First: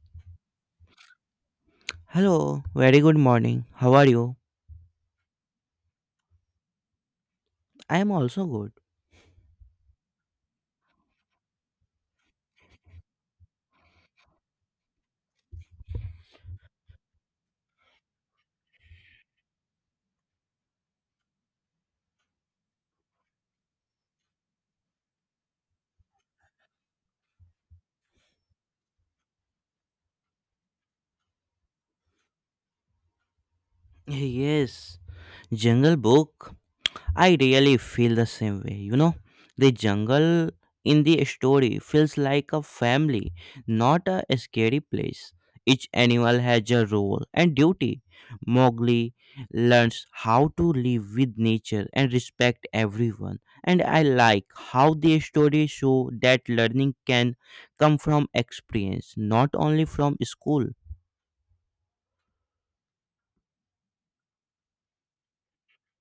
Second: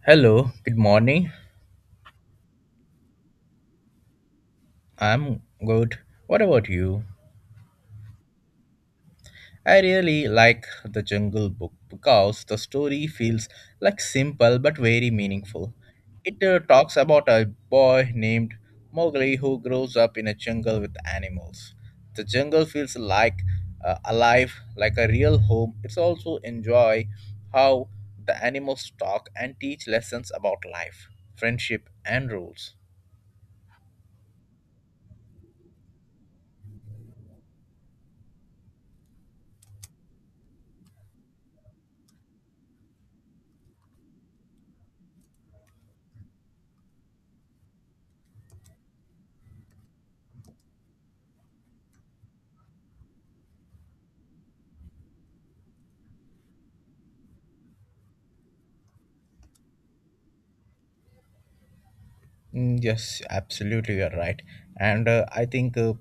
Hello, good morning. Hello, very good morning. How are you? I'm good. What about you? I am also good. I really like The Jungle Book because the story feels like simple but very meaningful. It talks about a boy named Mowgli who grows up in a jungle with animals. The jungle feels like alive, like a real home. It's also enjoy how the animals talk and teach lessons about life, friendship, and rules. Yes, Jungle Book. I really feel the same way. You know, the jungle in the story feels like a family, not a scary place. Each animal has a role and duty. Mowgli learns how to live with nature and respect everyone. And I like how the story show that learning can come from experience, not only from school. Mm, yes, absolutely, you're right. And I think uh,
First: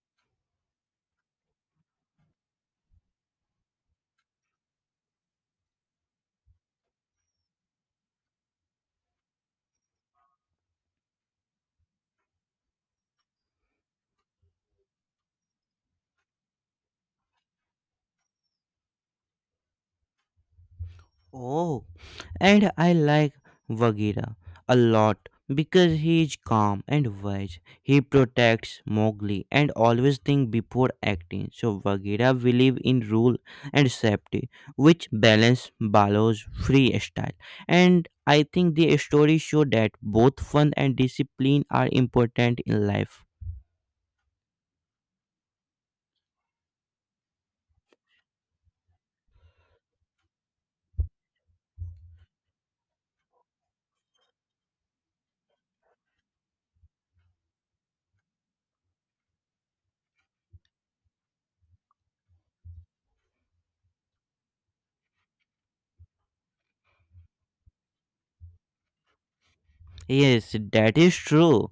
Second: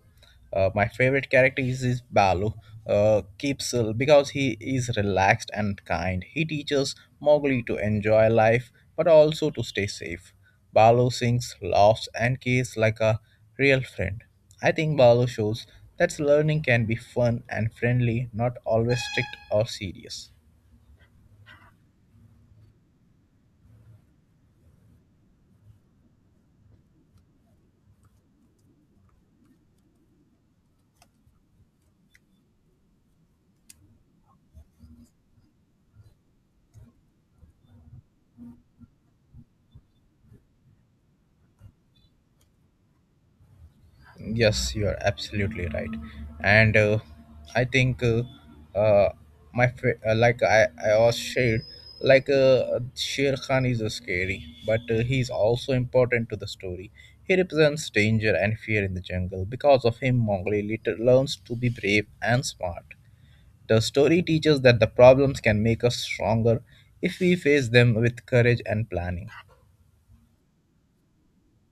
uh, my favorite character is Balu. Keeps because he is relaxed and kind. He teaches Mowgli to enjoy life, but also to stay safe. Balu sings, laughs, and kisses like a real friend. I think Balu shows that learning can be fun and friendly, not always strict or serious. Oh, and I like Bagheera a lot because he is calm and wise. He protects Mowgli and always think before acting. So Bagheera believes in rule and safety, which balance Balo's free style. And I think the story show that both fun and discipline are important in life. Yes, you are absolutely right, and I think uh, like I was shared like Sher Khan is scary, but he is also important to the story. He represents danger and fear in the jungle. Because of him, Mongolia later learns to be brave and smart. The story teaches that the problems can make us stronger if we face them with courage and planning. Yes, that is true.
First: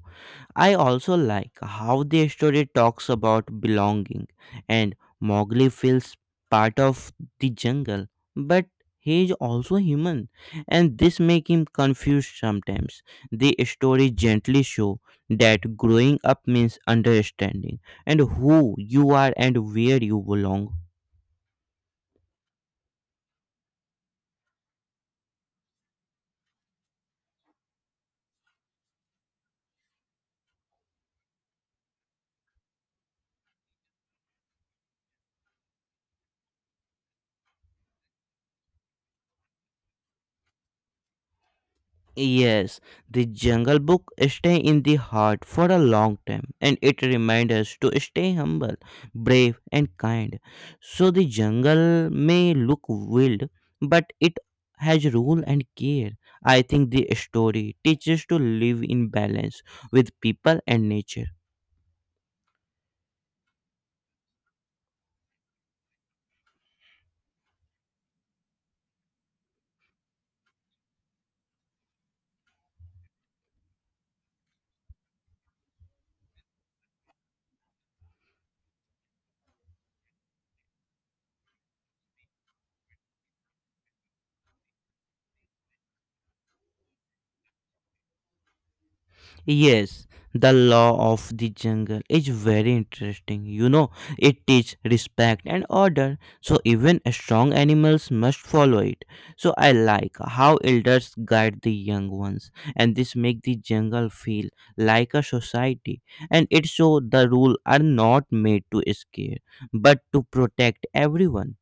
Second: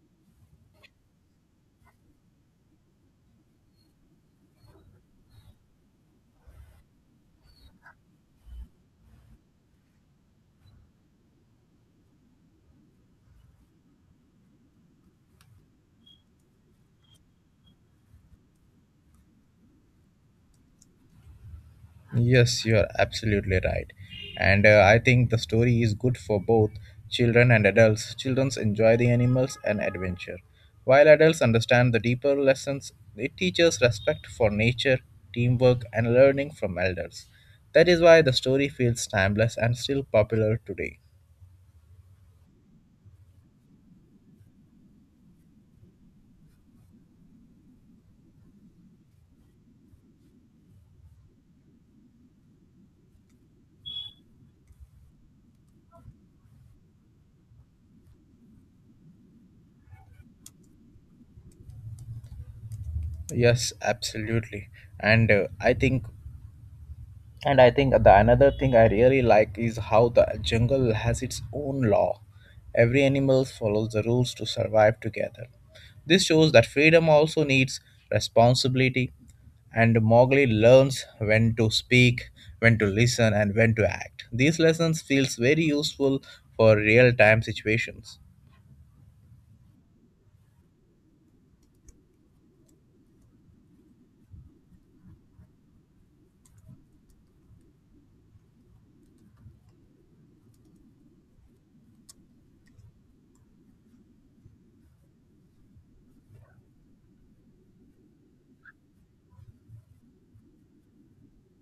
I also like how the story talks about belonging, and Mowgli feels part of the jungle, but he is also human, and this makes him confused sometimes. The story gently shows that growing up means understanding and who you are and where you belong. Yes, you are absolutely right. And I think the story is good for both children and adults. Children enjoy the animals and adventure, while adults understand the deeper lessons. It teaches respect for nature, teamwork, and learning from elders. That is why the story feels timeless and still popular today. Yes, the Jungle Book stay in the heart for a long time and it reminds us to stay humble, brave and kind. So the jungle may look wild, but it has rule and care. I think the story teaches to live in balance with people and nature. Yes, absolutely. And uh, I think And I think the another thing I really like is how the jungle has its own law. Every animal follows the rules to survive together. This shows that freedom also needs responsibility, and Mowgli learns when to speak, when to listen, and when to act. These lessons feels very useful for real-time situations. Yes, the law of the jungle is very interesting. You know, it teaches respect and order, so even strong animals must follow it. So I like how elders guide the young ones, and this make the jungle feel like a society. And it shows the rules are not made to scare, but to protect everyone.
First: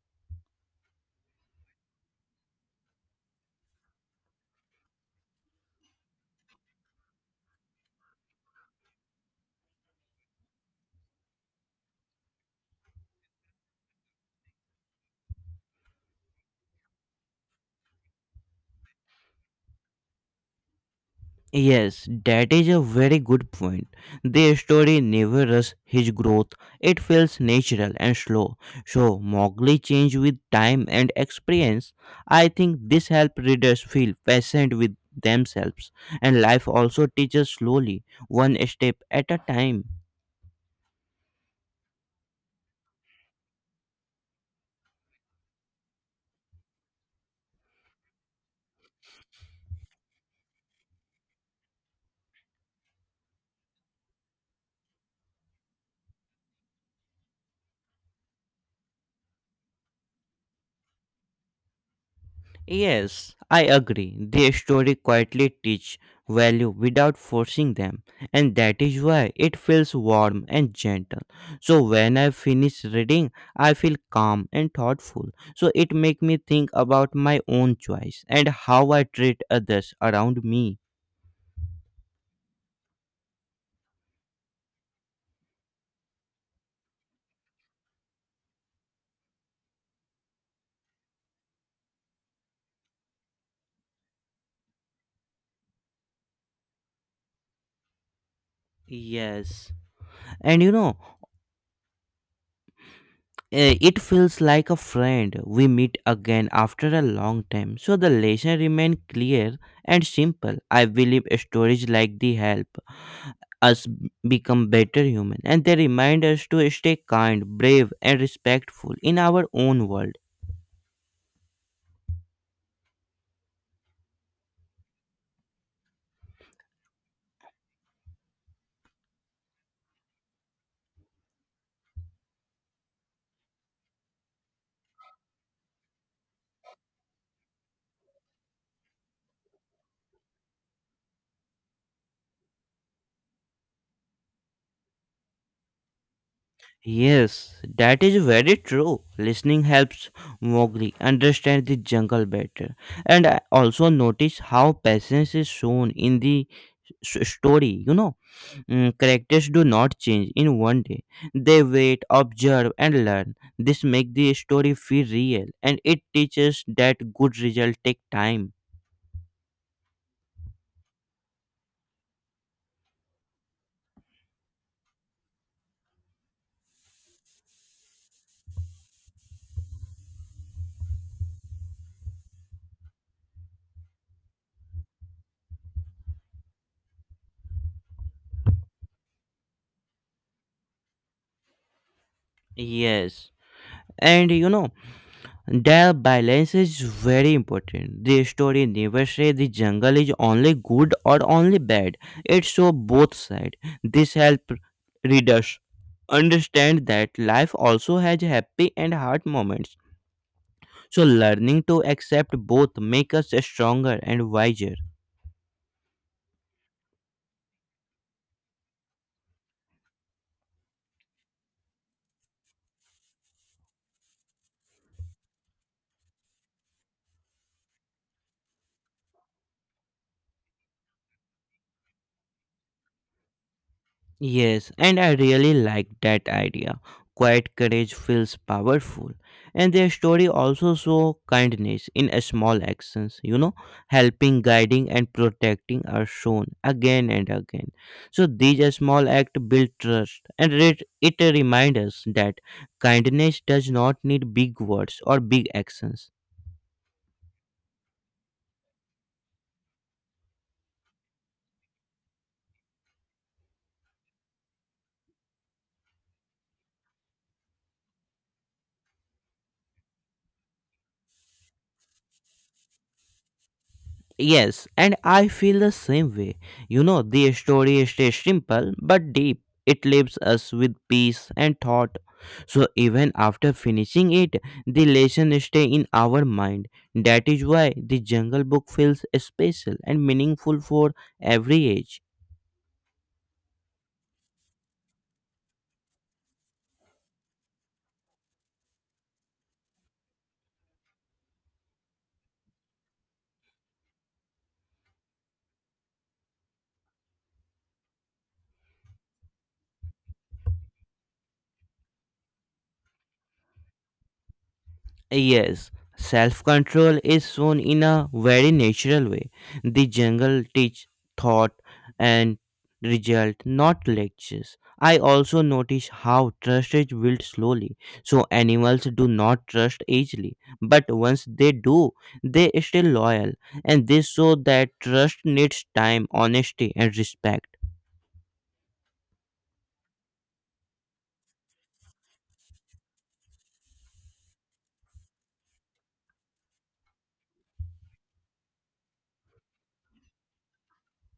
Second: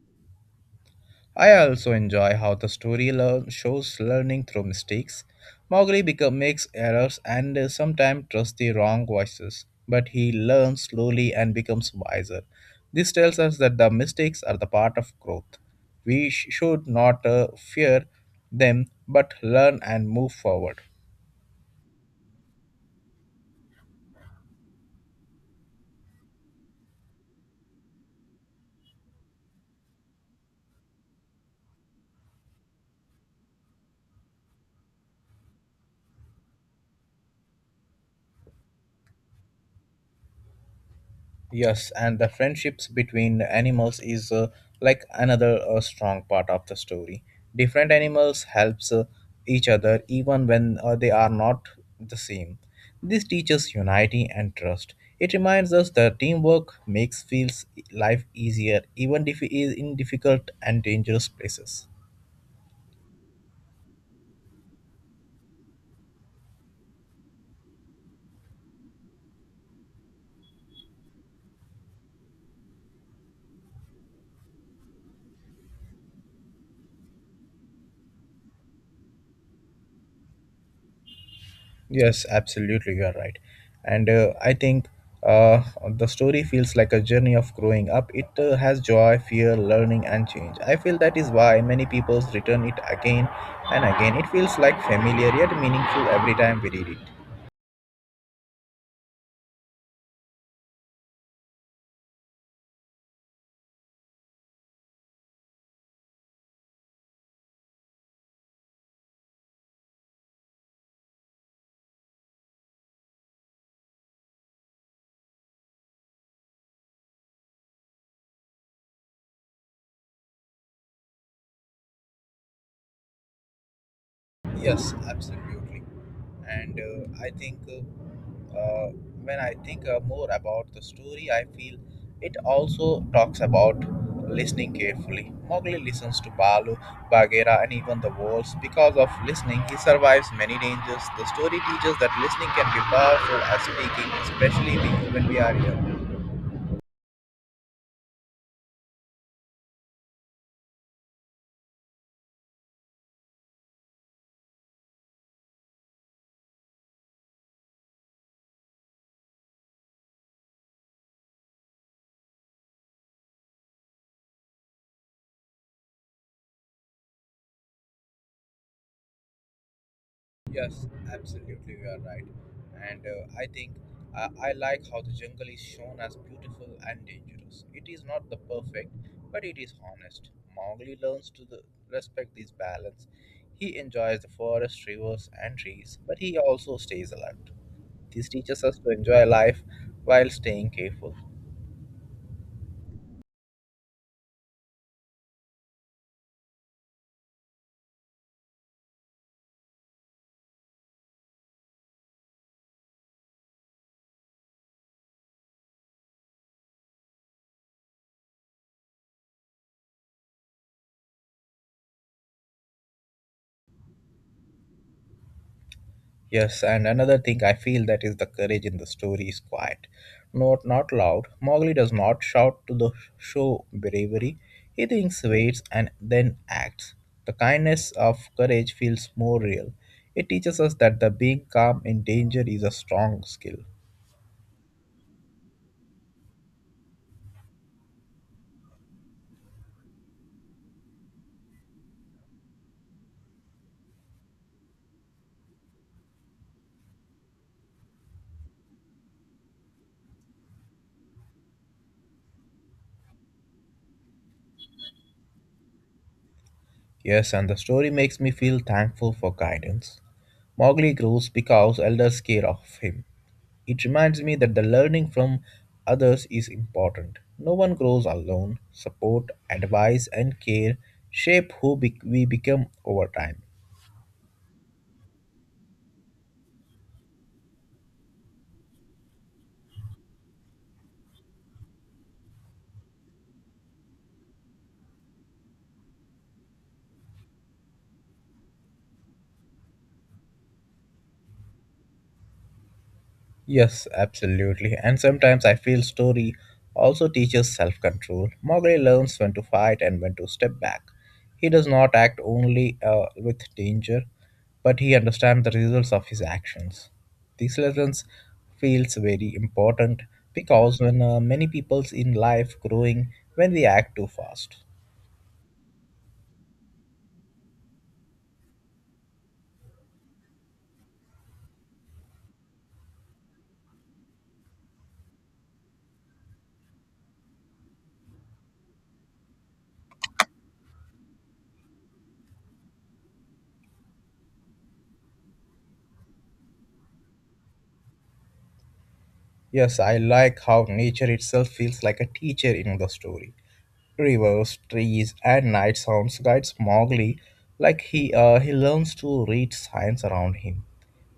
I also enjoy how the story shows learning through mistakes. Mowgli makes errors and sometimes trusts the wrong voices, but he learns slowly and becomes wiser. This tells us that the mistakes are the part of growth. We should not fear them, but learn and move forward. Yes, that is a very good point. The story never rushes his growth. It feels natural and slow. So Mowgli changes with time and experience. I think this helps readers feel patient with themselves. And life also teaches slowly, one step at a time. Yes, and the friendships between animals is like another strong part of the story. Different animals helps each other even when they are not the same. This teaches unity and trust. It reminds us that teamwork makes feels life easier even if it is in difficult and dangerous places. Yes, I agree. The story quietly teach value without forcing them, and that is why it feels warm and gentle. So when I finish reading, I feel calm and thoughtful. So it make me think about my own choice and how I treat others around me. Yes, absolutely, you are right. And I think uh, the story feels like a journey of growing up. It has joy, fear, learning, and change. I feel that is why many people return it again and again. It feels like familiar yet meaningful every time we read it. Yes. And you know, eh, it feels like a friend. We meet again after a long time. So the lesson remains clear and simple. I believe stories like the help us become better human and they remind us to stay kind, brave and respectful in our own world. Yes, absolutely. And I think Uh, when I think more about the story, I feel it also talks about listening carefully. Mowgli listens to Balu, Bagheera, and even the wolves. Because of listening, he survives many dangers. The story teaches that listening can be powerful as speaking, especially when we are young. Yes, that is very true. Listening helps Mowgli understand the jungle better. And I also notice how patience is shown in the story, you know, characters do not change in one day. They wait, observe, and learn. This makes the story feel real, and it teaches that good results take time. Yes, absolutely, you are right. And I think I like how the jungle is shown as beautiful and dangerous. It is not the perfect, but it is honest. Mowgli learns to respect this balance. He enjoys the forest, rivers, and trees, but he also stays alert. This teaches us to enjoy life while staying careful. Yes. And you know, the balance is very important. The story never says the jungle is only good or only bad. It shows both sides. This helps readers understand that life also has happy and hard moments. So learning to accept both make us stronger and wiser. Yes, and another thing I feel that is the courage in the story is quiet. Not loud. Mowgli does not shout to the show bravery. He thinks, waits, and then acts. The kindness of courage feels more real. It teaches us that the being calm in danger is a strong skill. Yes, and I really like that idea. Quiet courage feels powerful. And their story also show kindness in a small actions, you know, helping, guiding and protecting are shown again and again. So these small acts build trust and it reminds us that kindness does not need big words or big actions. Yes, and the story makes me feel thankful for guidance. Mowgli grows because elders care of him. It reminds me that the learning from others is important. No one grows alone. Support, advice, and care shape who we become over time. Yes, and I feel the same way. You know, the story stays simple but deep. It leaves us with peace and thought. So even after finishing it, the lesson stay in our mind. That is why the Jungle Book feels special and meaningful for every age. Yes, absolutely. And sometimes I feel story also teaches self control. Mowgli learns when to fight and when to step back. He does not act only with danger, but he understands the results of his actions. These lessons feels very important because when many people's in life growing when we act too fast. Yes, self control is shown in a very natural way. The jungle teach thought and result, not lectures. I also notice how trust is built slowly. So animals do not trust easily, but once they do, they stay loyal, and this show that trust needs time, honesty, and respect. Yes, I like how nature itself feels like a teacher in the story. Rivers, trees, and night sounds guides Mowgli like he learns to read signs around him.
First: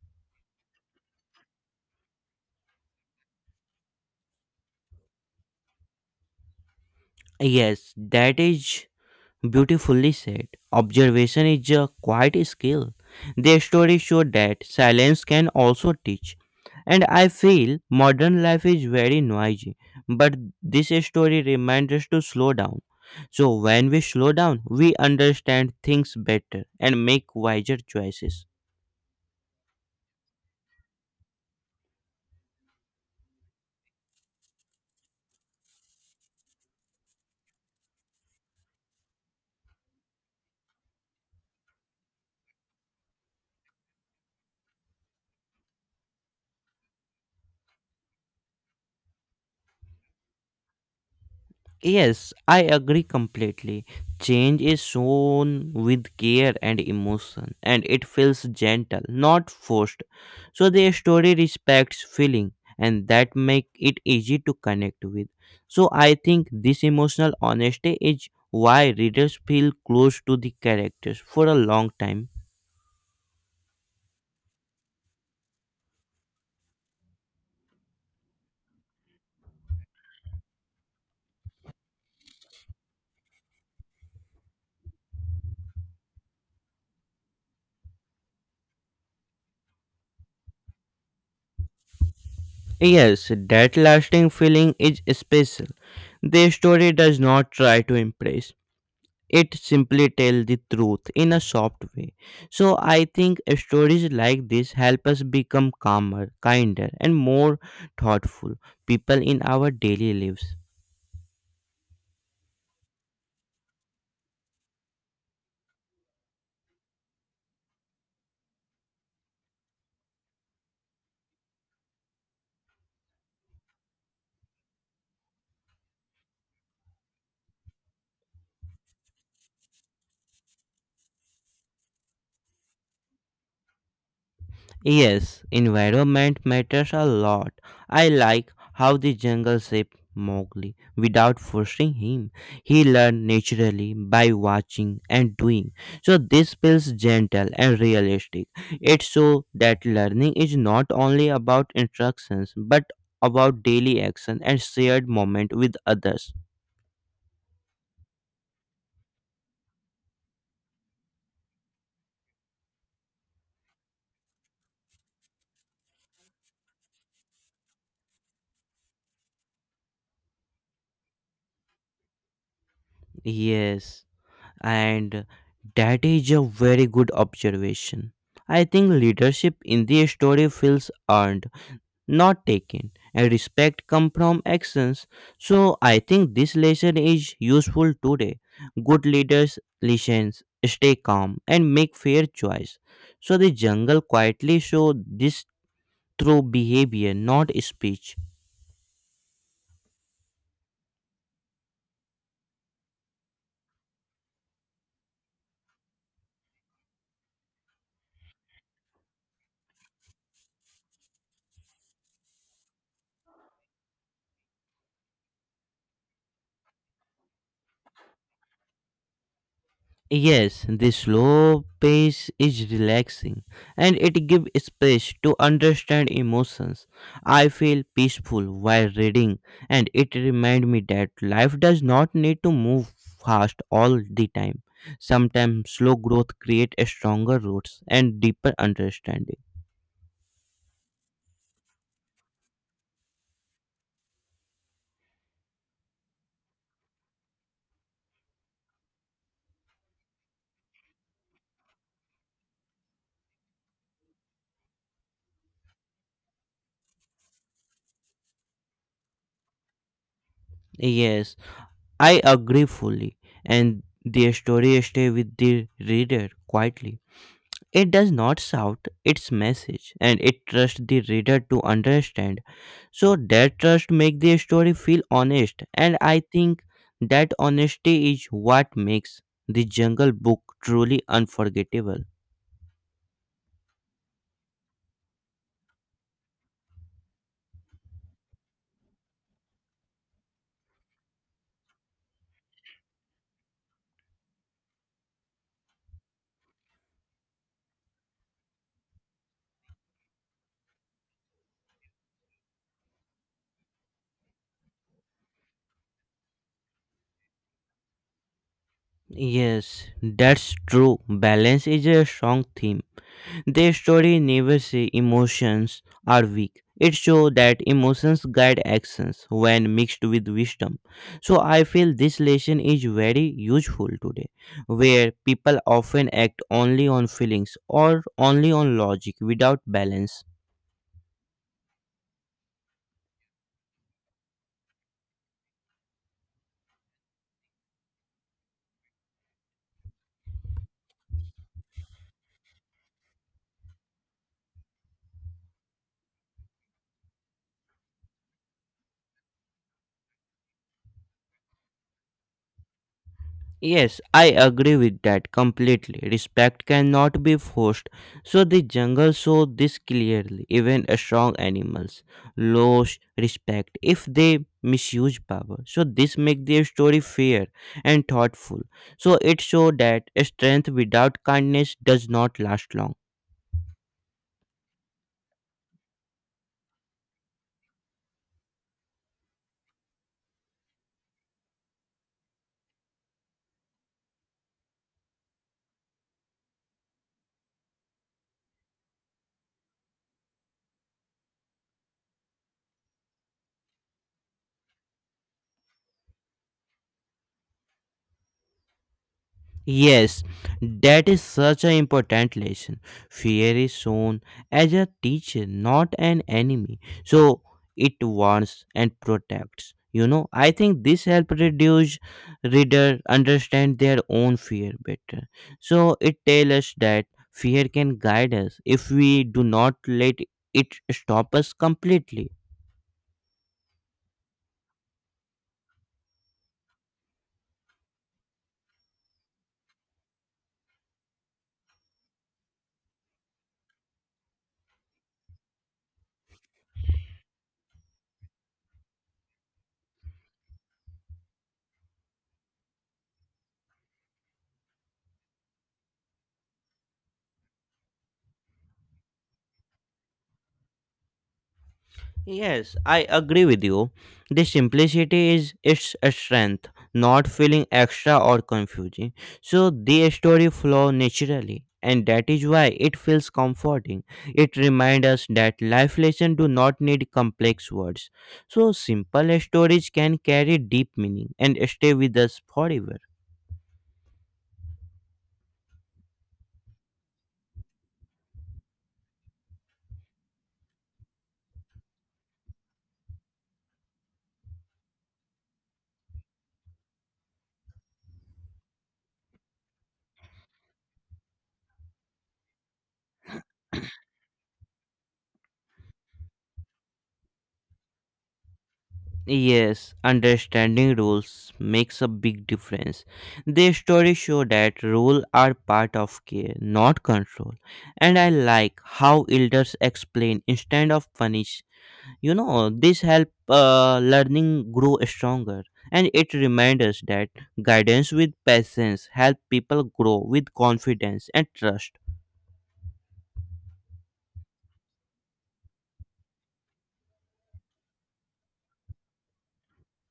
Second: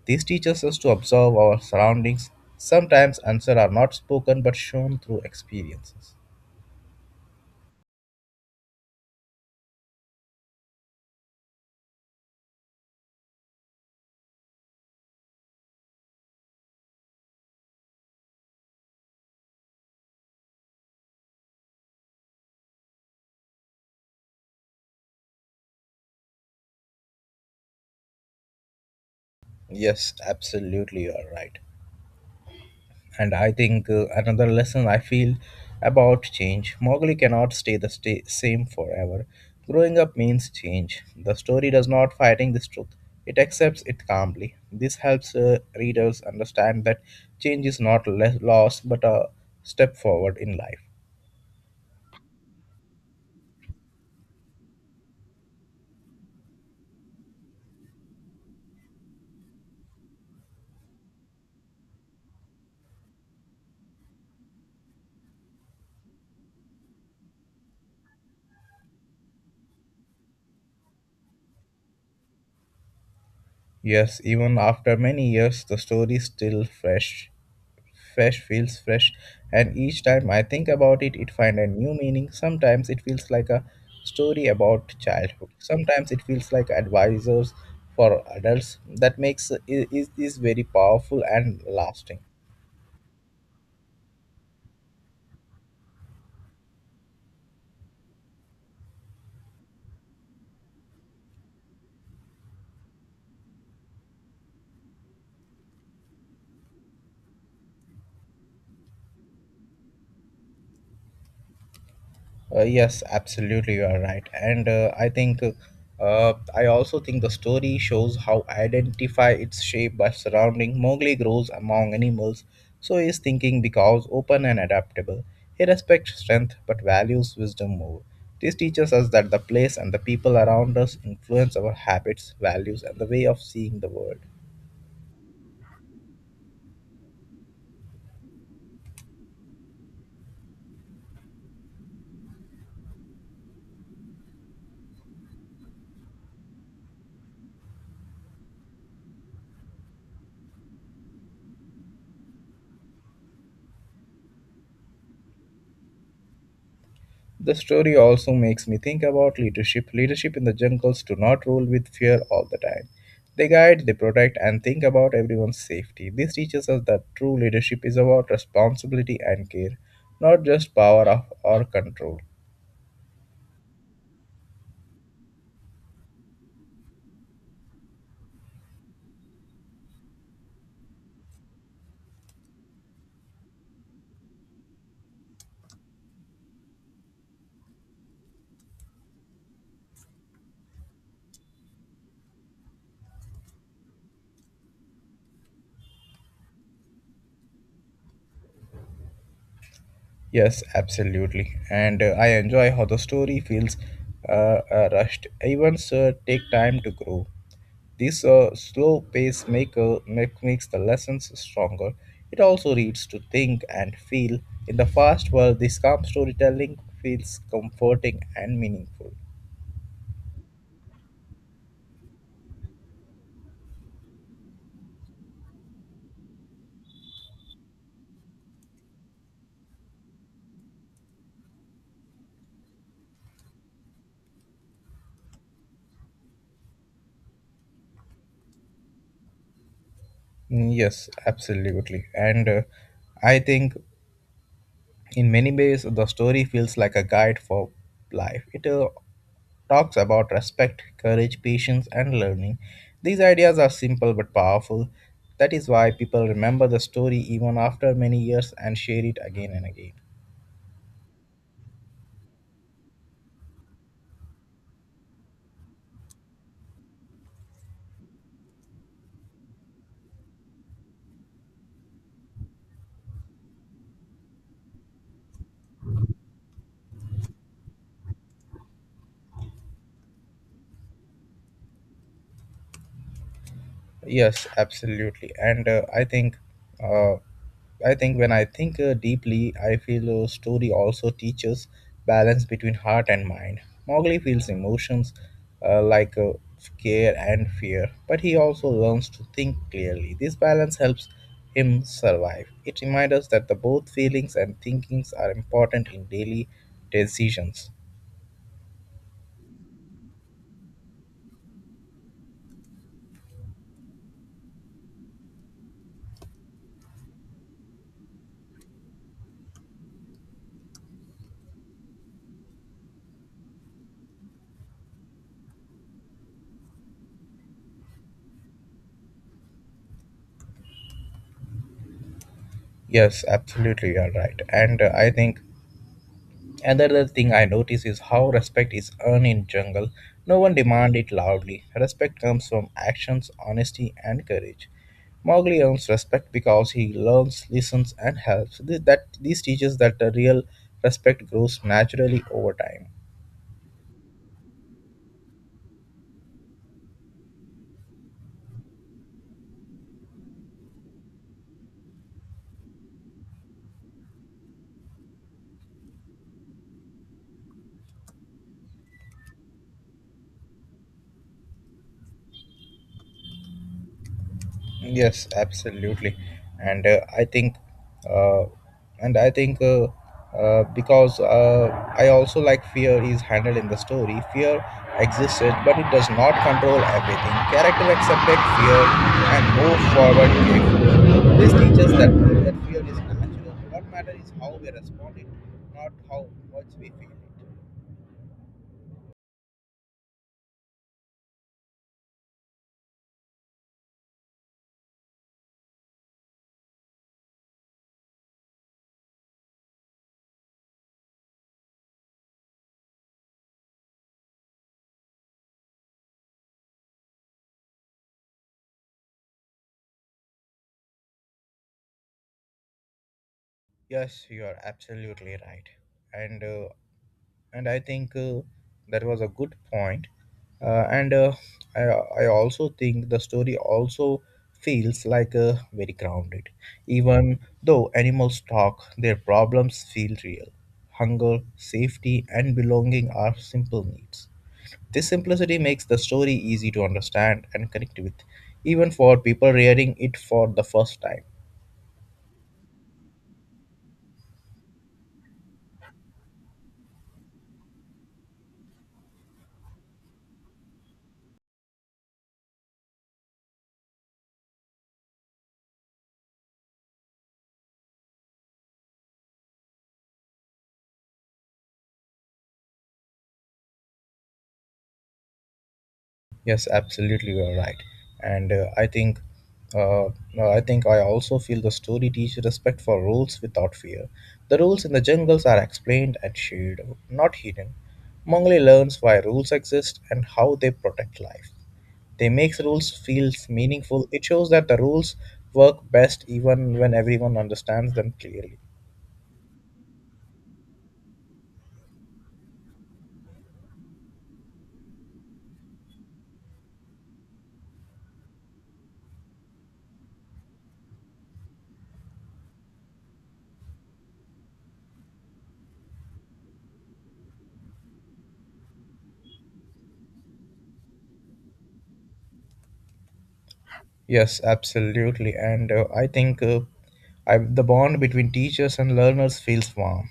This teaches us to observe our surroundings. Sometimes answers are not spoken but shown through experiences. Yes, that is beautifully said. Observation is a quiet skill. Their stories show that silence can also teach. And I feel modern life is very noisy, but this story reminds us to slow down. So when we slow down, we understand things better and make wiser choices. Yes, absolutely, you are right. And I think another lesson I feel about change Mowgli cannot stay the sta same forever. Growing up means change. The story does not fighting this truth, it accepts it calmly. This helps readers understand that change is not less loss but a step forward in life. Yes, I agree completely. Change is shown with care and emotion, and it feels gentle, not forced. So the story respects feeling, and that make it easy to connect with. So I think this emotional honesty is why readers feel close to the characters for a long time. Yes, even after many years, the story is still fresh. Fresh feels fresh, and each time I think about it, it finds a new meaning. Sometimes it feels like a story about childhood. Sometimes it feels like advisors for adults. That makes it is very powerful and lasting. Yes, that lasting feeling is special. The story does not try to impress. It simply tells the truth in a soft way. So I think stories like this help us become calmer, kinder, and more thoughtful people in our daily lives. Yes, absolutely, you are right. And I also think the story shows how identify its shape by surrounding. Mowgli grows among animals, so he is thinking because open and adaptable. He respects strength but values wisdom more. This teaches us that the place and the people around us influence our habits, values, and the way of seeing the world. Yes, environment matters a lot. I like how the jungle shaped Mowgli without forcing him. He learned naturally by watching and doing. So this feels gentle and realistic. It shows that learning is not only about instructions but about daily action and shared moment with others. The story also makes me think about leadership. Leadership in the jungles do not rule with fear all the time. They guide, they protect, and think about everyone's safety. This teaches us that true leadership is about responsibility and care, not just power or control. Yes, and that is a very good observation. I think leadership in the story feels earned, not taken, and respect come from actions. So I think this lesson is useful today. Good leaders listen, stay calm, and make fair choice. So the jungle quietly show this through behavior, not speech. Yes, absolutely. And I enjoy how the story feels rushed. Events take time to grow. This slow pace makes the lessons stronger. It also leads to think and feel. In the fast world, this calm storytelling feels comforting and meaningful. Yes, the slow pace is relaxing and it gives space to understand emotions. I feel peaceful while reading and it reminds me that life does not need to move fast all the time. Sometimes slow growth creates stronger roots and deeper understanding. Mm, yes, absolutely. And I think in many ways, the story feels like a guide for life. It talks about respect, courage, patience, and learning. These ideas are simple but powerful. That is why people remember the story even after many years and share it again and again. Yes, I agree fully and the story stay with the reader quietly. It does not shout its message and it trusts the reader to understand. So that trust makes the story feel honest and I think that honesty is what makes the Jungle Book truly unforgettable. Yes, absolutely. And uh, I think when I think deeply, I feel story also teaches balance between heart and mind. Mowgli feels emotions like care and fear, but he also learns to think clearly. This balance helps him survive. It reminds us that the both feelings and thinkings are important in daily decisions. Yes, that's true. Balance is a strong theme. Their story never say emotions are weak. It shows that emotions guide actions when mixed with wisdom. So I feel this lesson is very useful today, where people often act only on feelings or only on logic without balance. Yes, absolutely, you are right. And I think another thing I notice is how respect is earned in jungle. No one demand it loudly. Respect comes from actions, honesty, and courage. Mowgli earns respect because he learns, listens, and helps. This teaches that the real respect grows naturally over time. Yes, I agree with that completely. Respect cannot be forced. So the jungle show this clearly. Even strong animals lose respect if they misuse power. So this makes their story fair and thoughtful. So it show that strength without kindness does not last long. Yes, absolutely, and I think, uh, and I think because I also like fear is handled in the story. Fear existed, but it does not control everything. Character accepted fear and move forward carefully. This teaches that fear is natural. What matters is how we respond it, not how much we feel it. Yes, that is such an important lesson. Fear is shown as a teacher, not an enemy. So it warns and protects. You know, I think this helps reduce reader understand their own fear better. So it tells us that fear can guide us if we do not let it stop us completely. Yes, you are absolutely right, and uh, and I think that was a good point. And I, I also think the story also feels like very grounded. Even though animals talk, their problems feel real. Hunger, safety, and belonging are simple needs. This simplicity makes the story easy to understand and connect with, even for people reading it for the first time. Yes, I agree with you. The simplicity is its strength, not feeling extra or confusing. So the story flow naturally, and that is why it feels comforting. It reminds us that life lessons do not need complex words. So simple stories can carry deep meaning and stay with us forever. Yes, absolutely, you're right. And uh, I think I also feel the story teaches respect for rules without fear. The rules in the jungles are explained and shared, not hidden. Mongli learns why rules exist and how they protect life. They makes rules feel meaningful. It shows that the rules work best even when everyone understands them clearly. Yes, understanding roles makes a big difference. The stories show that roles are part of care, not control. And I like how elders explain instead of punish. You know, this help learning grow stronger. And it reminds us that guidance with patience help people grow with confidence and trust. Yes, absolutely. And I think the bond between teachers and learners feels warm.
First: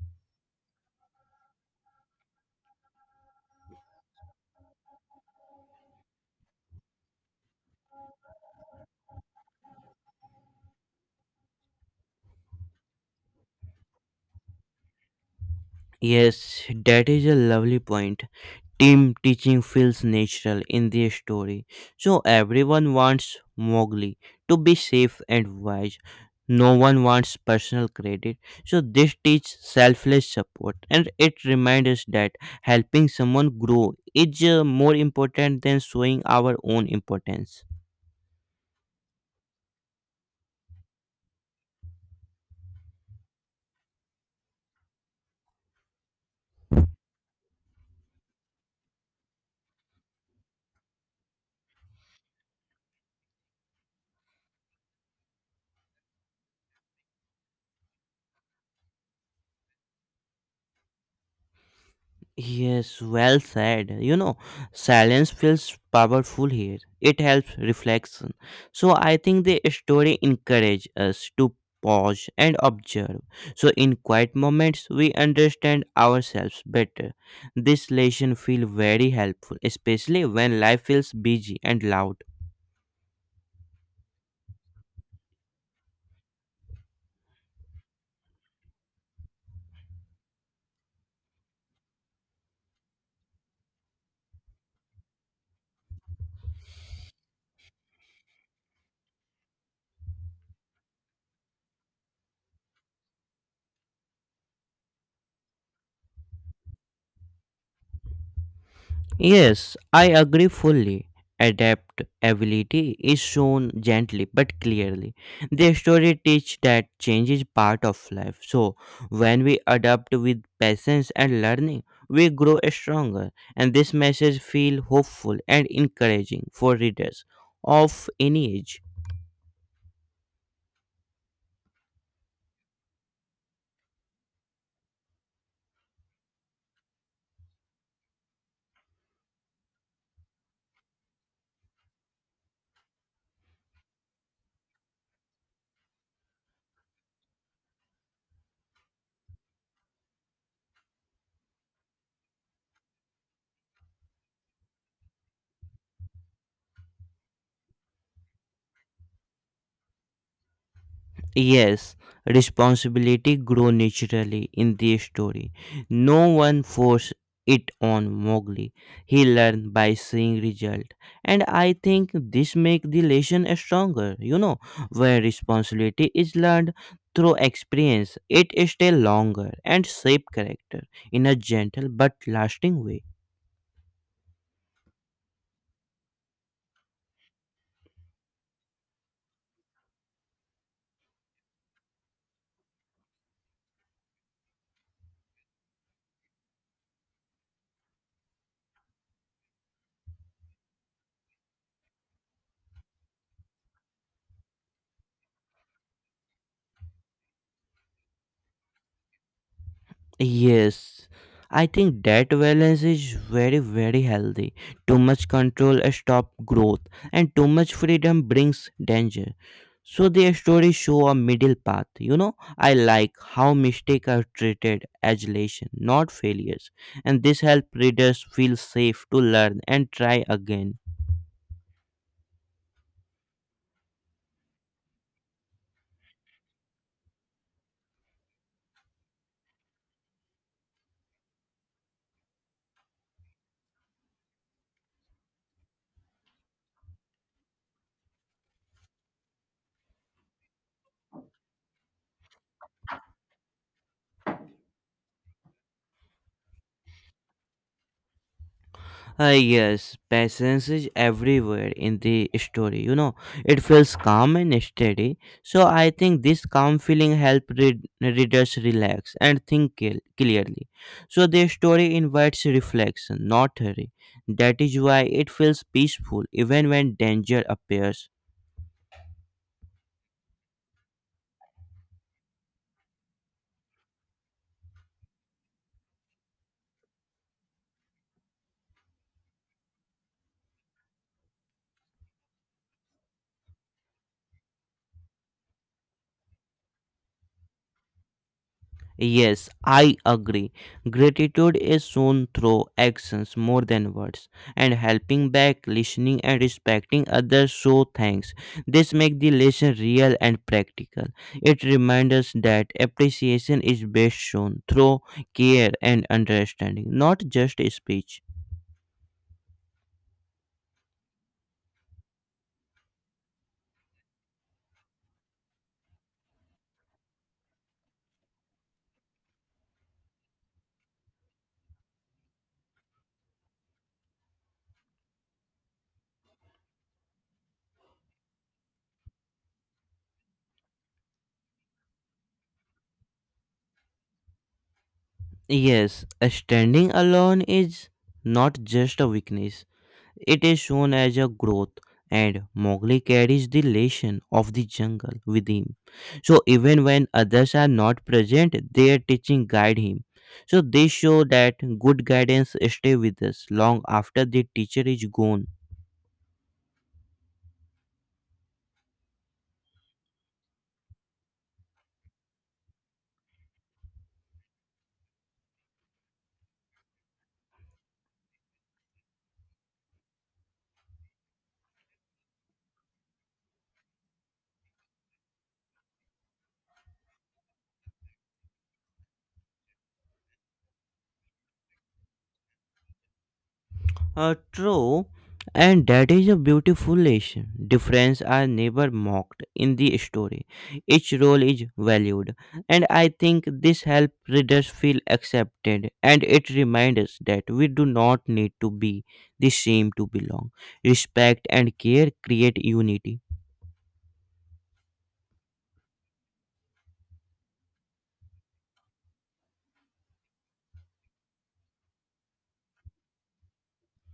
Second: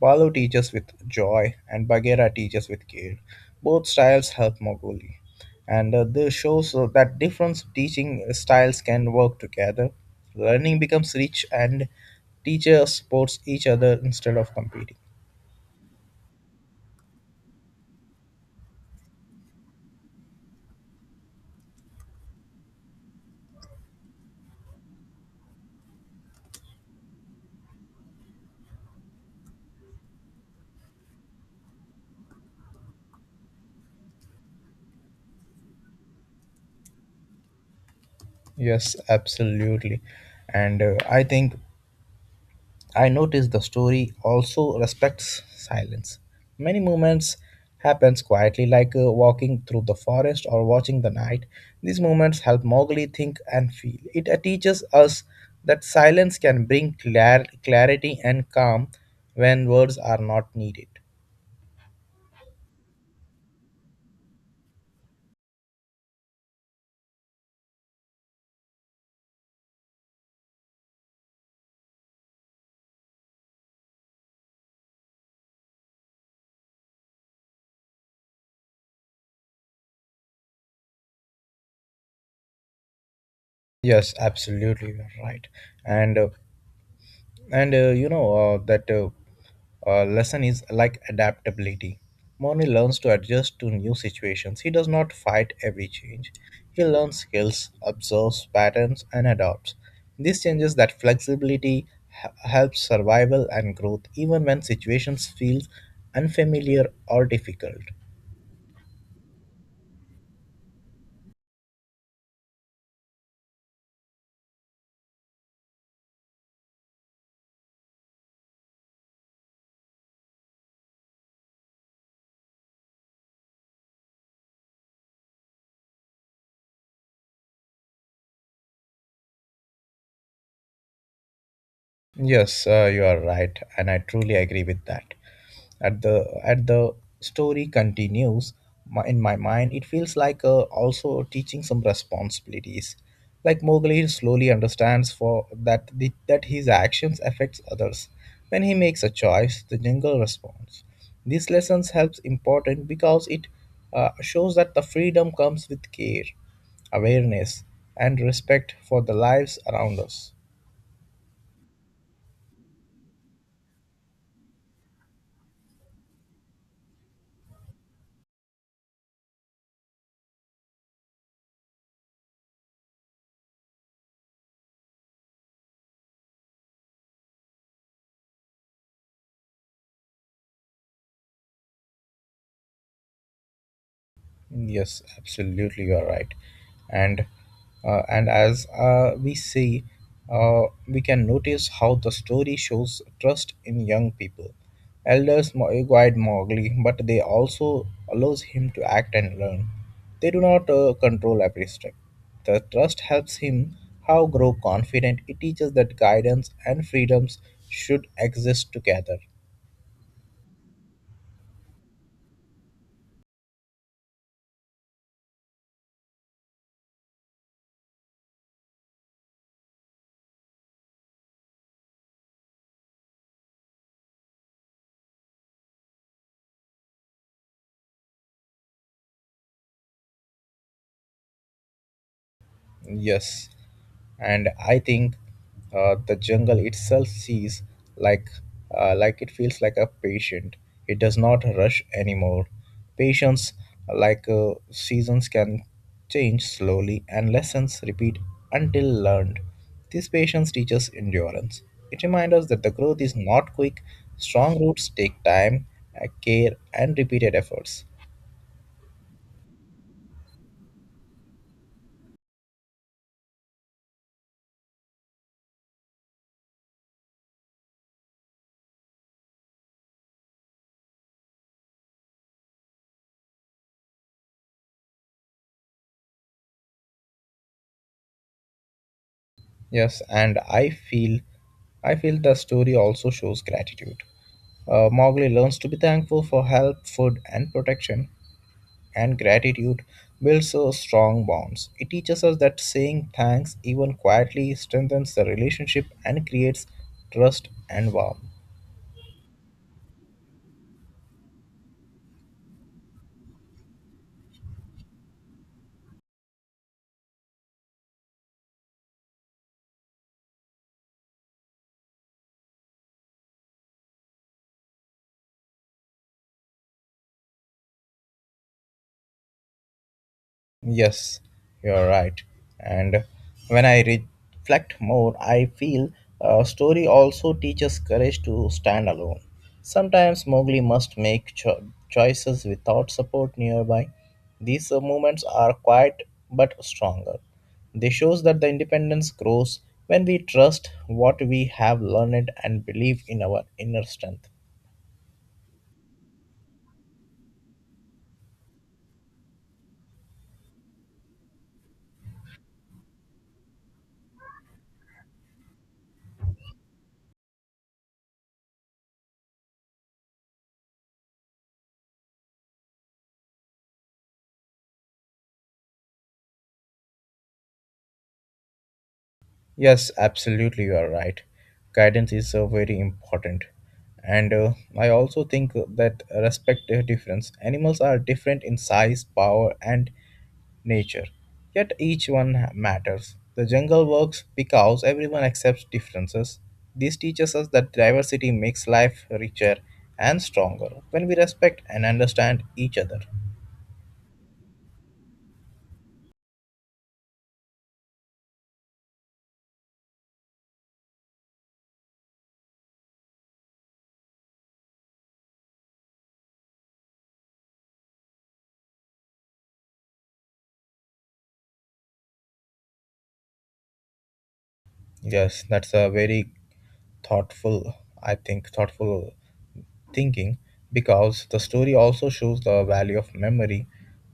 Palo teaches with joy and Bagheera teaches with care. Both styles help Mowgli, and this shows that different teaching styles can work together. Learning becomes rich, and teachers supports each other instead of competing. Yes, that is a lovely point. Team teaching feels natural in the story, so everyone wants Mowgli to be safe and wise. No one wants personal credit, so this teaches selfless support, and it reminds us that helping someone grow is more important than showing our own importance. Yes, absolutely, and I think I noticed the story also respects silence. Many moments happens quietly, like walking through the forest or watching the night. These moments help Mowgli think and feel. It teaches us that silence can bring clarity and calm when words are not needed. Yes, well said. You know, silence feels powerful here. It helps reflection. So I think the story encourages us to pause and observe. So in quiet moments, we understand ourselves better. This lesson feels very helpful, especially when life feels busy and loud. Yes, absolutely, you're right. And uh, and you know that Lesson is like adaptability. Moni learns to adjust to new situations. He does not fight every change. He learns skills, observes patterns, and adapts. This changes that flexibility helps survival and growth even when situations feel unfamiliar or difficult. Yes, I agree fully. Adaptability is shown gently but clearly. The story teaches that change is part of life. So, when we adapt with patience and learning, we grow stronger. And this message feels hopeful and encouraging for readers of any age. Yes, you are right, and I truly agree with that. At the story continues in my mind, it feels like also teaching some responsibilities. Like Mowgli slowly understands for that that his actions affects others. When he makes a choice, the jungle responds. These lessons helps important because it shows that the freedom comes with care, awareness, and respect for the lives around us. Yes, responsibility grew naturally in the story. No one forced it on Mowgli. He learned by seeing result, and I think this makes the lesson stronger. You know, where responsibility is learned through experience, it stays longer and shape character in a gentle but lasting way. Yes, absolutely, you are right. And and as we see, uh, we can notice how the story shows trust in young people. Elders guide Mowgli, but they also allows him to act and learn. They do not control every step. The trust helps him how grow confident. It teaches that guidance and freedoms should exist together. Yes, I think that balance is very, very healthy. Too much control stops growth, and too much freedom brings danger. So the stories show a middle path. You know, I like how mistakes are treated as lesson, not failures, and this helps readers feel safe to learn and try again. Yes, and I think the jungle itself sees like like it feels like a patient. It does not rush anymore. Patience, like seasons, can change slowly, and lessons repeat until learned. This patience teaches endurance. It reminds us that the growth is not quick. Strong roots take time, care, and repeated efforts. Yes, patience is everywhere in the story. You know, it feels calm and steady. So I think this calm feeling helps readers relax and think clearly. So the story invites reflection, not hurry. That is why it feels peaceful even when danger appears. Yes, and I feel the story also shows gratitude. Mowgli learns to be thankful for help, food, and protection, and gratitude builds strong bonds. It teaches us that saying thanks, even quietly, strengthens the relationship and creates trust and warmth. Yes, I agree. Gratitude is shown through actions more than words, and helping back, listening, and respecting others show thanks. This makes the lesson real and practical. It reminds us that appreciation is best shown through care and understanding, not just speech. Yes, you're right. And when I reflect more, I feel a story also teaches courage to stand alone. Sometimes Mowgli must make choices without support nearby. These moments are quiet but stronger. They shows that the independence grows when we trust what we have learned and believe in our inner strength. Yes, standing alone is not just a weakness. It is shown as a growth, and Mowgli carries the lesson of the jungle with him. So even when others are not present, their teaching guide him. So they show that good guidance stay with us long after the teacher is gone. Yes, absolutely, you are right. Guidance is very important. And I also think that respect their difference. Animals are different in size, power, and nature. Yet each one matters. The jungle works because everyone accepts differences. This teaches us that diversity makes life richer and stronger when we respect and understand each other. True, and that is a beautiful lesson. Difference are never mocked in the story. Each role is valued, and I think this helps readers feel accepted. And it reminds us that we do not need to be the same to belong. Respect and care create unity. Yes, that's a very thoughtful, I think, thoughtful thinking because the story also shows the value of memory.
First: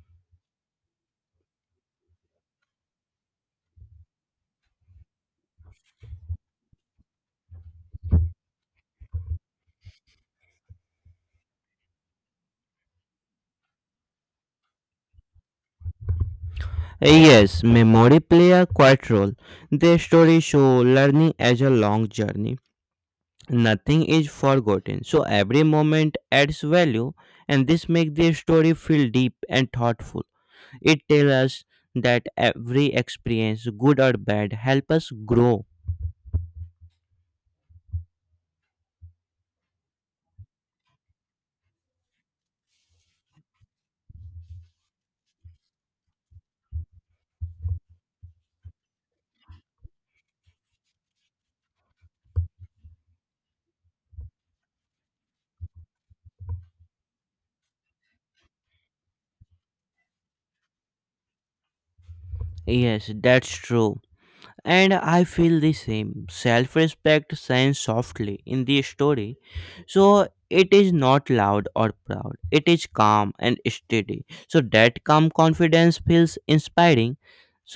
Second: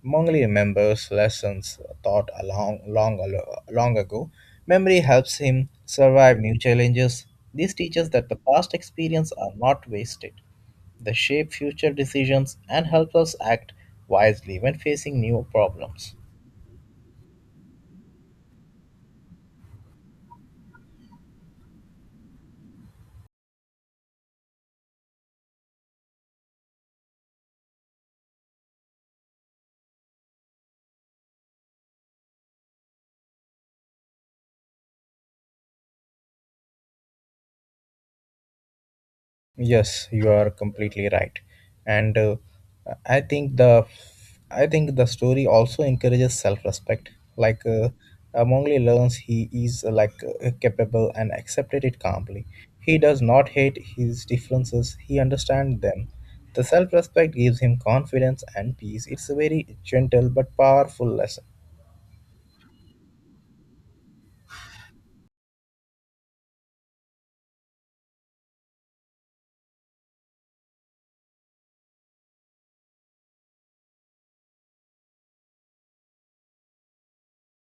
Mongli remembers lessons taught a long, long, long ago. Memory helps him survive new challenges. This teaches that the past experience are not wasted. They shape future decisions and help us act wisely when facing new problems. Yes, memory play a quiet role. The story show learning as a long journey. Nothing is forgotten, so every moment adds value, and this makes the story feel deep and thoughtful. It tells us that every experience, good or bad, help us grow. Yes, you are completely right, and I think the story also encourages self-respect. Like Mowgli learns he is like capable and accepted it calmly. He does not hate his differences; he understands them. The self-respect gives him confidence and peace. It's a very gentle but powerful lesson. Yes, that's true. And I feel the same. Self respect shines softly in the story. So it is not loud or proud. It is calm and steady. So that calm confidence feels inspiring.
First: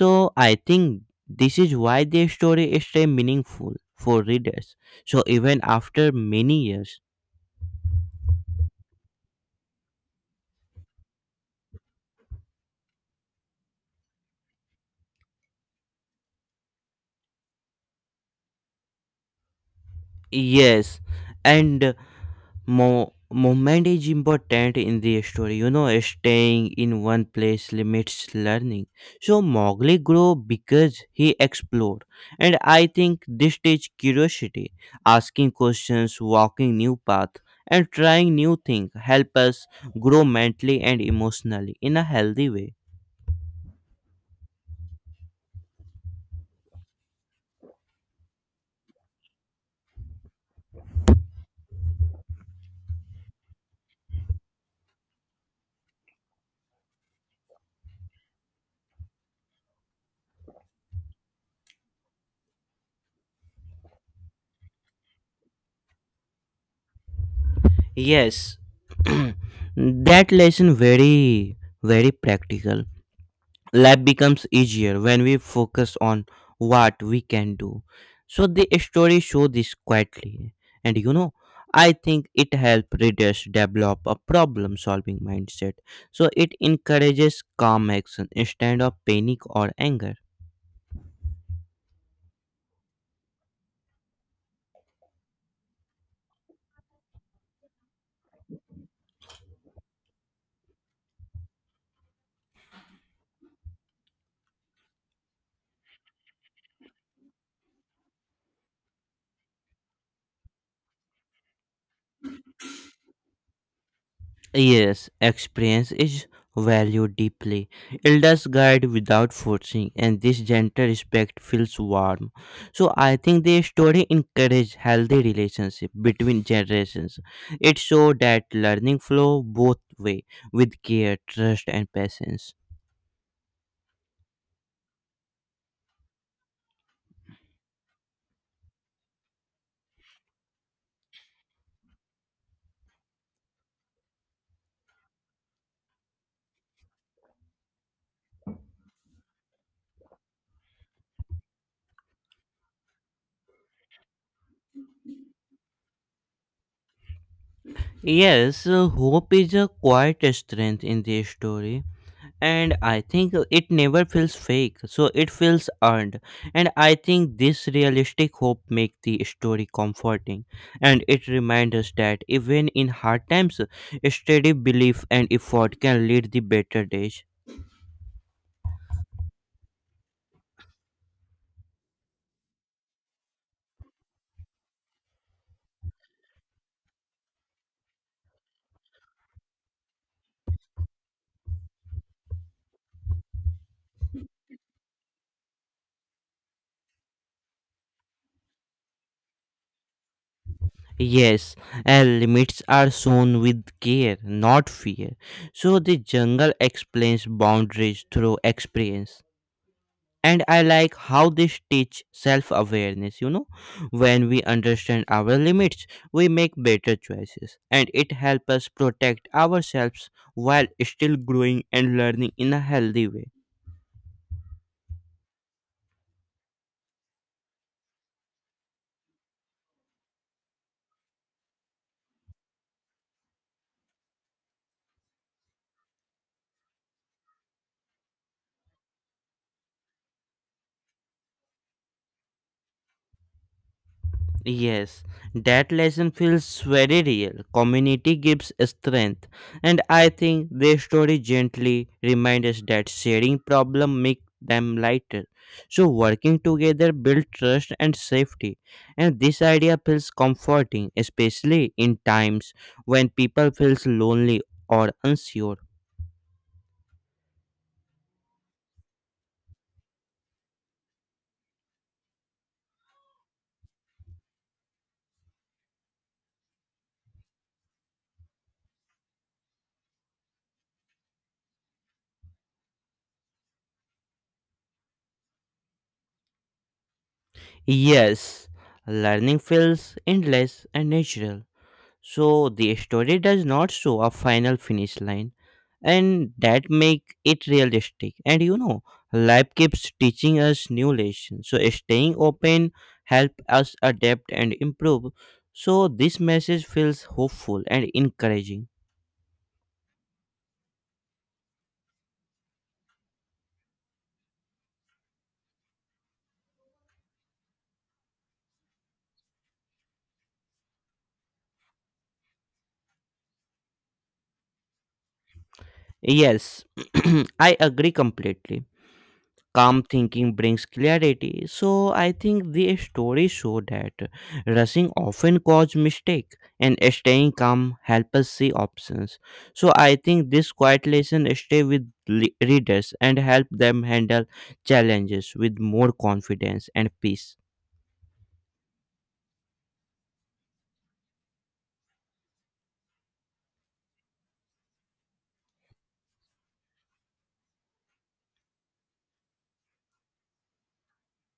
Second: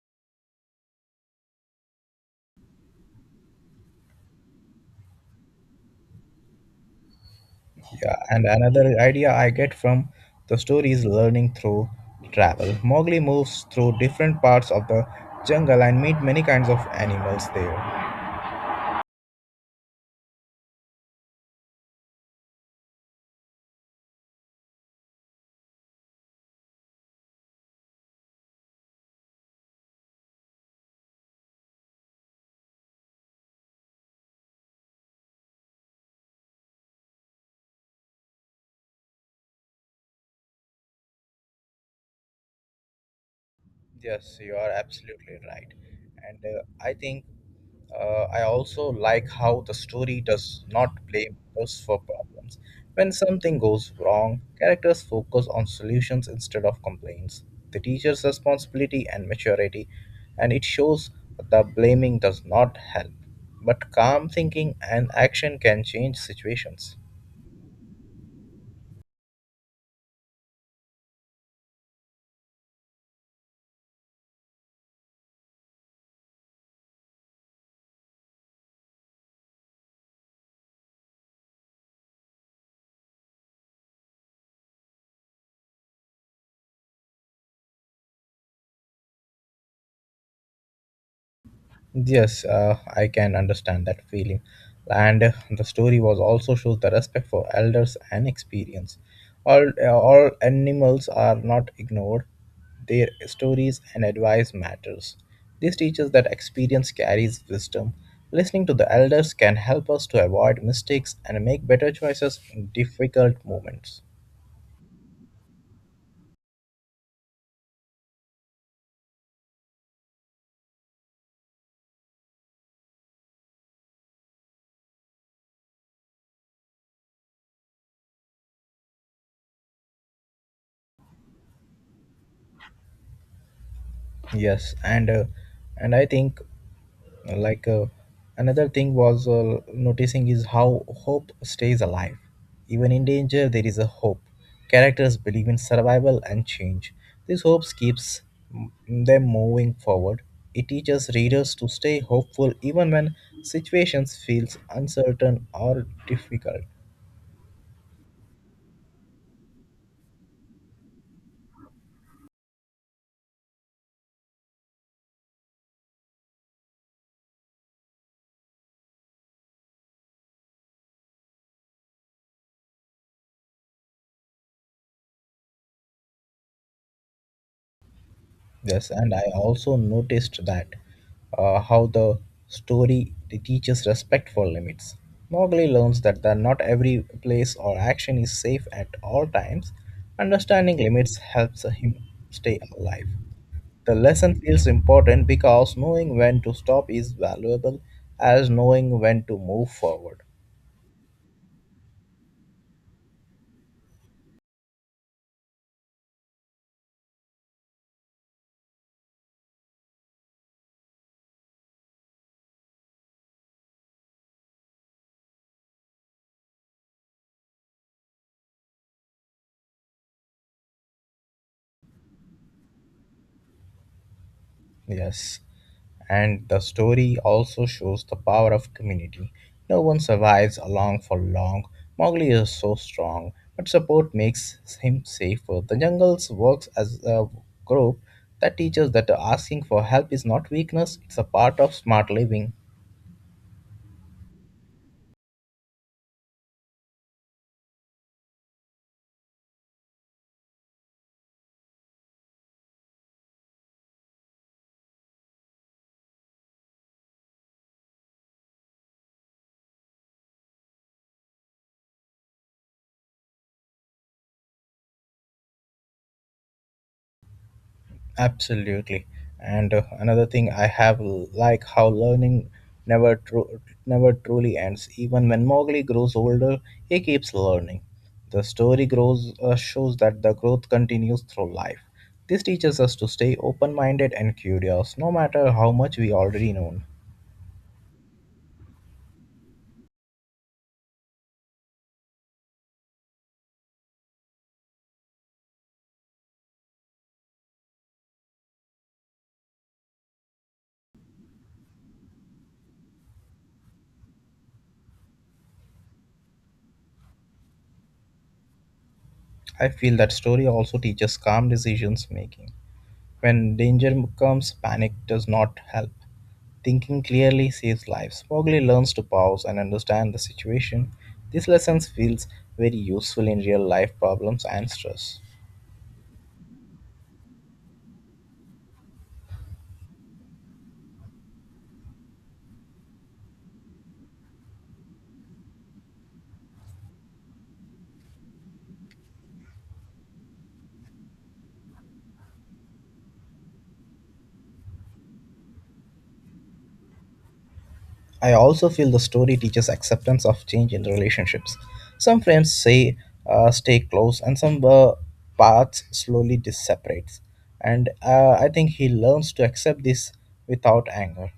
So I think this is why the story stays meaningful for readers. So even after many years. Yeah, and another idea I get from the story is learning through travel. Mowgli moves through different parts of the jungle and meet many kinds of animals there. Yes. And movement is important in the story. You know, staying in one place limits learning. So Mowgli grew because he explored, and I think this teaches curiosity, asking questions, walking new path, and trying new things help us grow mentally and emotionally in a healthy way. Yes, you are absolutely right. And I think I also like how the story does not blame us for problems. When something goes wrong, characters focus on solutions instead of complaints. The teacher's responsibility and maturity, and it shows that blaming does not help. But calm thinking and action can change situations. Yes, that lesson very very practical. Life becomes easier when we focus on what we can do. So the story show this quietly, and you know, I think it helps readers develop a problem solving mindset. So it encourages calm action instead of panic or anger. Yes, I can understand that feeling. And the story was also shows the respect for elders and experience. All animals are not ignored. Their stories and advice matters. This teaches that experience carries wisdom. Listening to the elders can help us to avoid mistakes and make better choices in difficult moments. Yes, experience is valued deeply. Elders guide without forcing, and this gentle respect feels warm. So I think the story encourages healthy relationship between generations. It shows that learning flow both way with care, trust, and patience. Yes, and I think like another thing was noticing is how hope stays alive, even in danger there is a hope. Characters believe in survival and change. This hope keeps them moving forward. It teaches readers to stay hopeful even when situations feels uncertain or difficult. Yes, hope is a quiet strength in the story. And I think it never feels fake, so it feels earned. And I think this realistic hope make the story comforting, and it reminds us that even in hard times, steady belief and effort can lead the better days. Yes, and I also noticed that how the story teaches respect for limits. Mowgli learns that not every place or action is safe at all times. Understanding limits helps him stay alive. The lesson feels important because knowing when to stop is valuable as knowing when to move forward. Yes, and limits are shown with care, not fear. So the jungle explains boundaries through experience, and I like how this teach self awareness, you know. When we understand our limits, we make better choices, and it helps us protect ourselves while still growing and learning in a healthy way. Yes, and the story also shows the power of community. No one survives alone for long. Mowgli is so strong, but support makes him safer. The jungles works as a group that teaches that asking for help is not weakness; it's a part of smart living. Yes, that lesson feels very real. Community gives strength, and I think their story gently reminds us that sharing problem make them lighter. So working together build trust and safety, and this idea feels comforting, especially in times when people feels lonely or unsure. Absolutely. And another thing I have like how learning never tru- never truly ends. Even when Mowgli grows older, he keeps learning. The story grows shows that the growth continues through life. This teaches us to stay open-minded and curious, no matter how much we already know. Yes, learning feels endless and natural. So the story does not show a final finish line, and that make it realistic. And you know, life keeps teaching us new lessons. So staying open help us adapt and improve. So this message feels hopeful and encouraging. I feel that story also teaches calm decisions making. When danger comes, panic does not help. Thinking clearly saves lives. Mowgli learns to pause and understand the situation. This lesson feels very useful in real life problems and stress. Yes, I agree completely. Calm thinking brings clarity. So I think the story show that rushing often cause mistake and staying calm help us see options. So I think this quiet lesson stay with readers and help them handle challenges with more confidence and peace. I also feel the story teaches acceptance of change in relationships. Some friends say stay close, and some paths slowly separates. And I think he learns to accept this without anger.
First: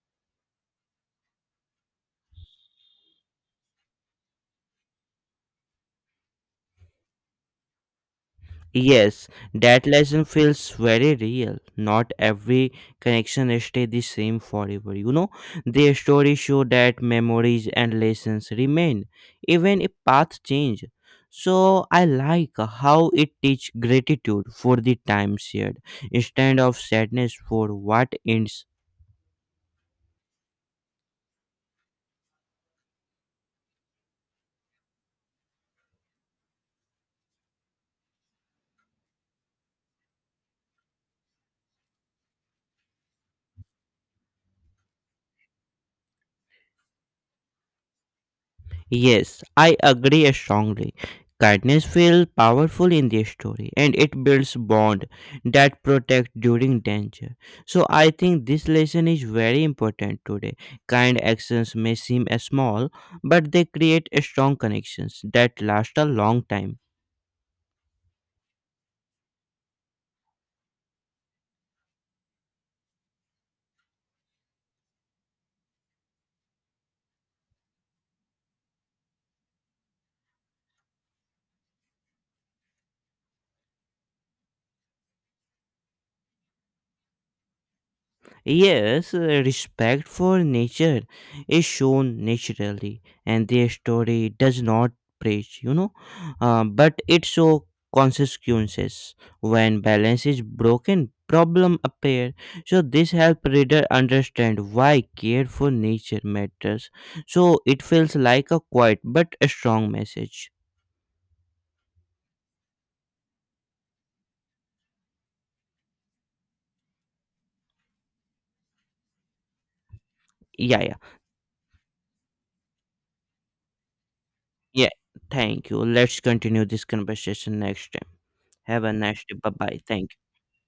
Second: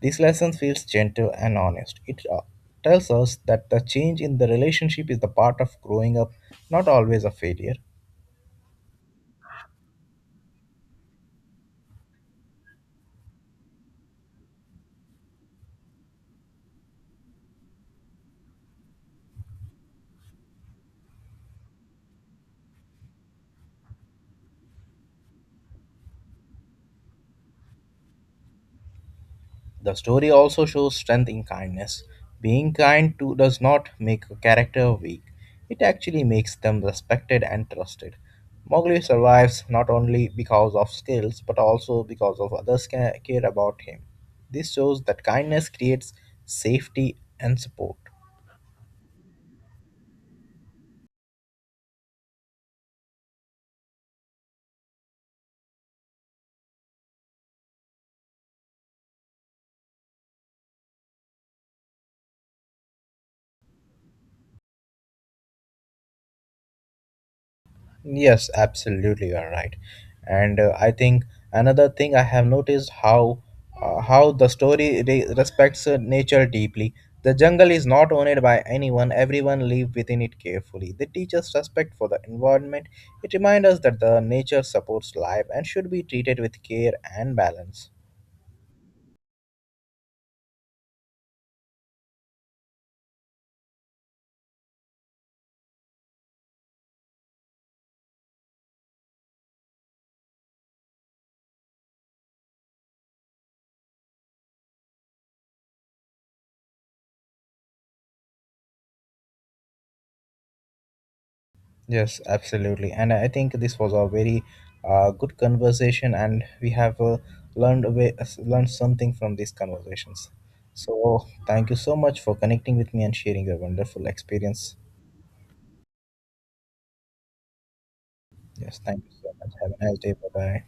This lesson feels gentle and honest. It tells us that the change in the relationship is the part of growing up, not always a failure. Yes, that lesson feels very real. Not every connection stay the same forever. You know, their stories show that memories and lessons remain, even if paths change. So I like how it teach gratitude for the time shared instead of sadness for what ends. The story also shows strength in kindness. Being kind to does not make a character weak, it actually makes them respected and trusted. Mowgli survives not only because of skills but also because of others care about him. This shows that kindness creates safety and support. Yes, I agree strongly. Kindness feels powerful in this story, and it builds bond that protect during danger. So I think this lesson is very important today. Kind actions may seem small, but they create strong connections that last a long time. Yes, absolutely, you are right. And I think another thing I have noticed how the story respects nature deeply. The jungle is not owned by anyone; everyone live within it carefully. They teach us respect for the environment. It reminds us that the nature supports life and should be treated with care and balance. Yes, respect for nature is shown naturally, and their story does not preach, you know, but it shows consequences. When balance is broken, problem appear. So this help reader understand why care for nature matters. So it feels like a quiet but a strong message. Yes, absolutely. And I think this was a very good conversation, and we have learned a way, learned something from these conversations. Yeah, yeah, So, thank you so much for connecting with me and sharing your wonderful experience. yeah. Thank you. Let's continue this conversation next time. Yes, Have a thank you nice so day. Bye much. Have bye. a nice Thank. day. You. Bye bye.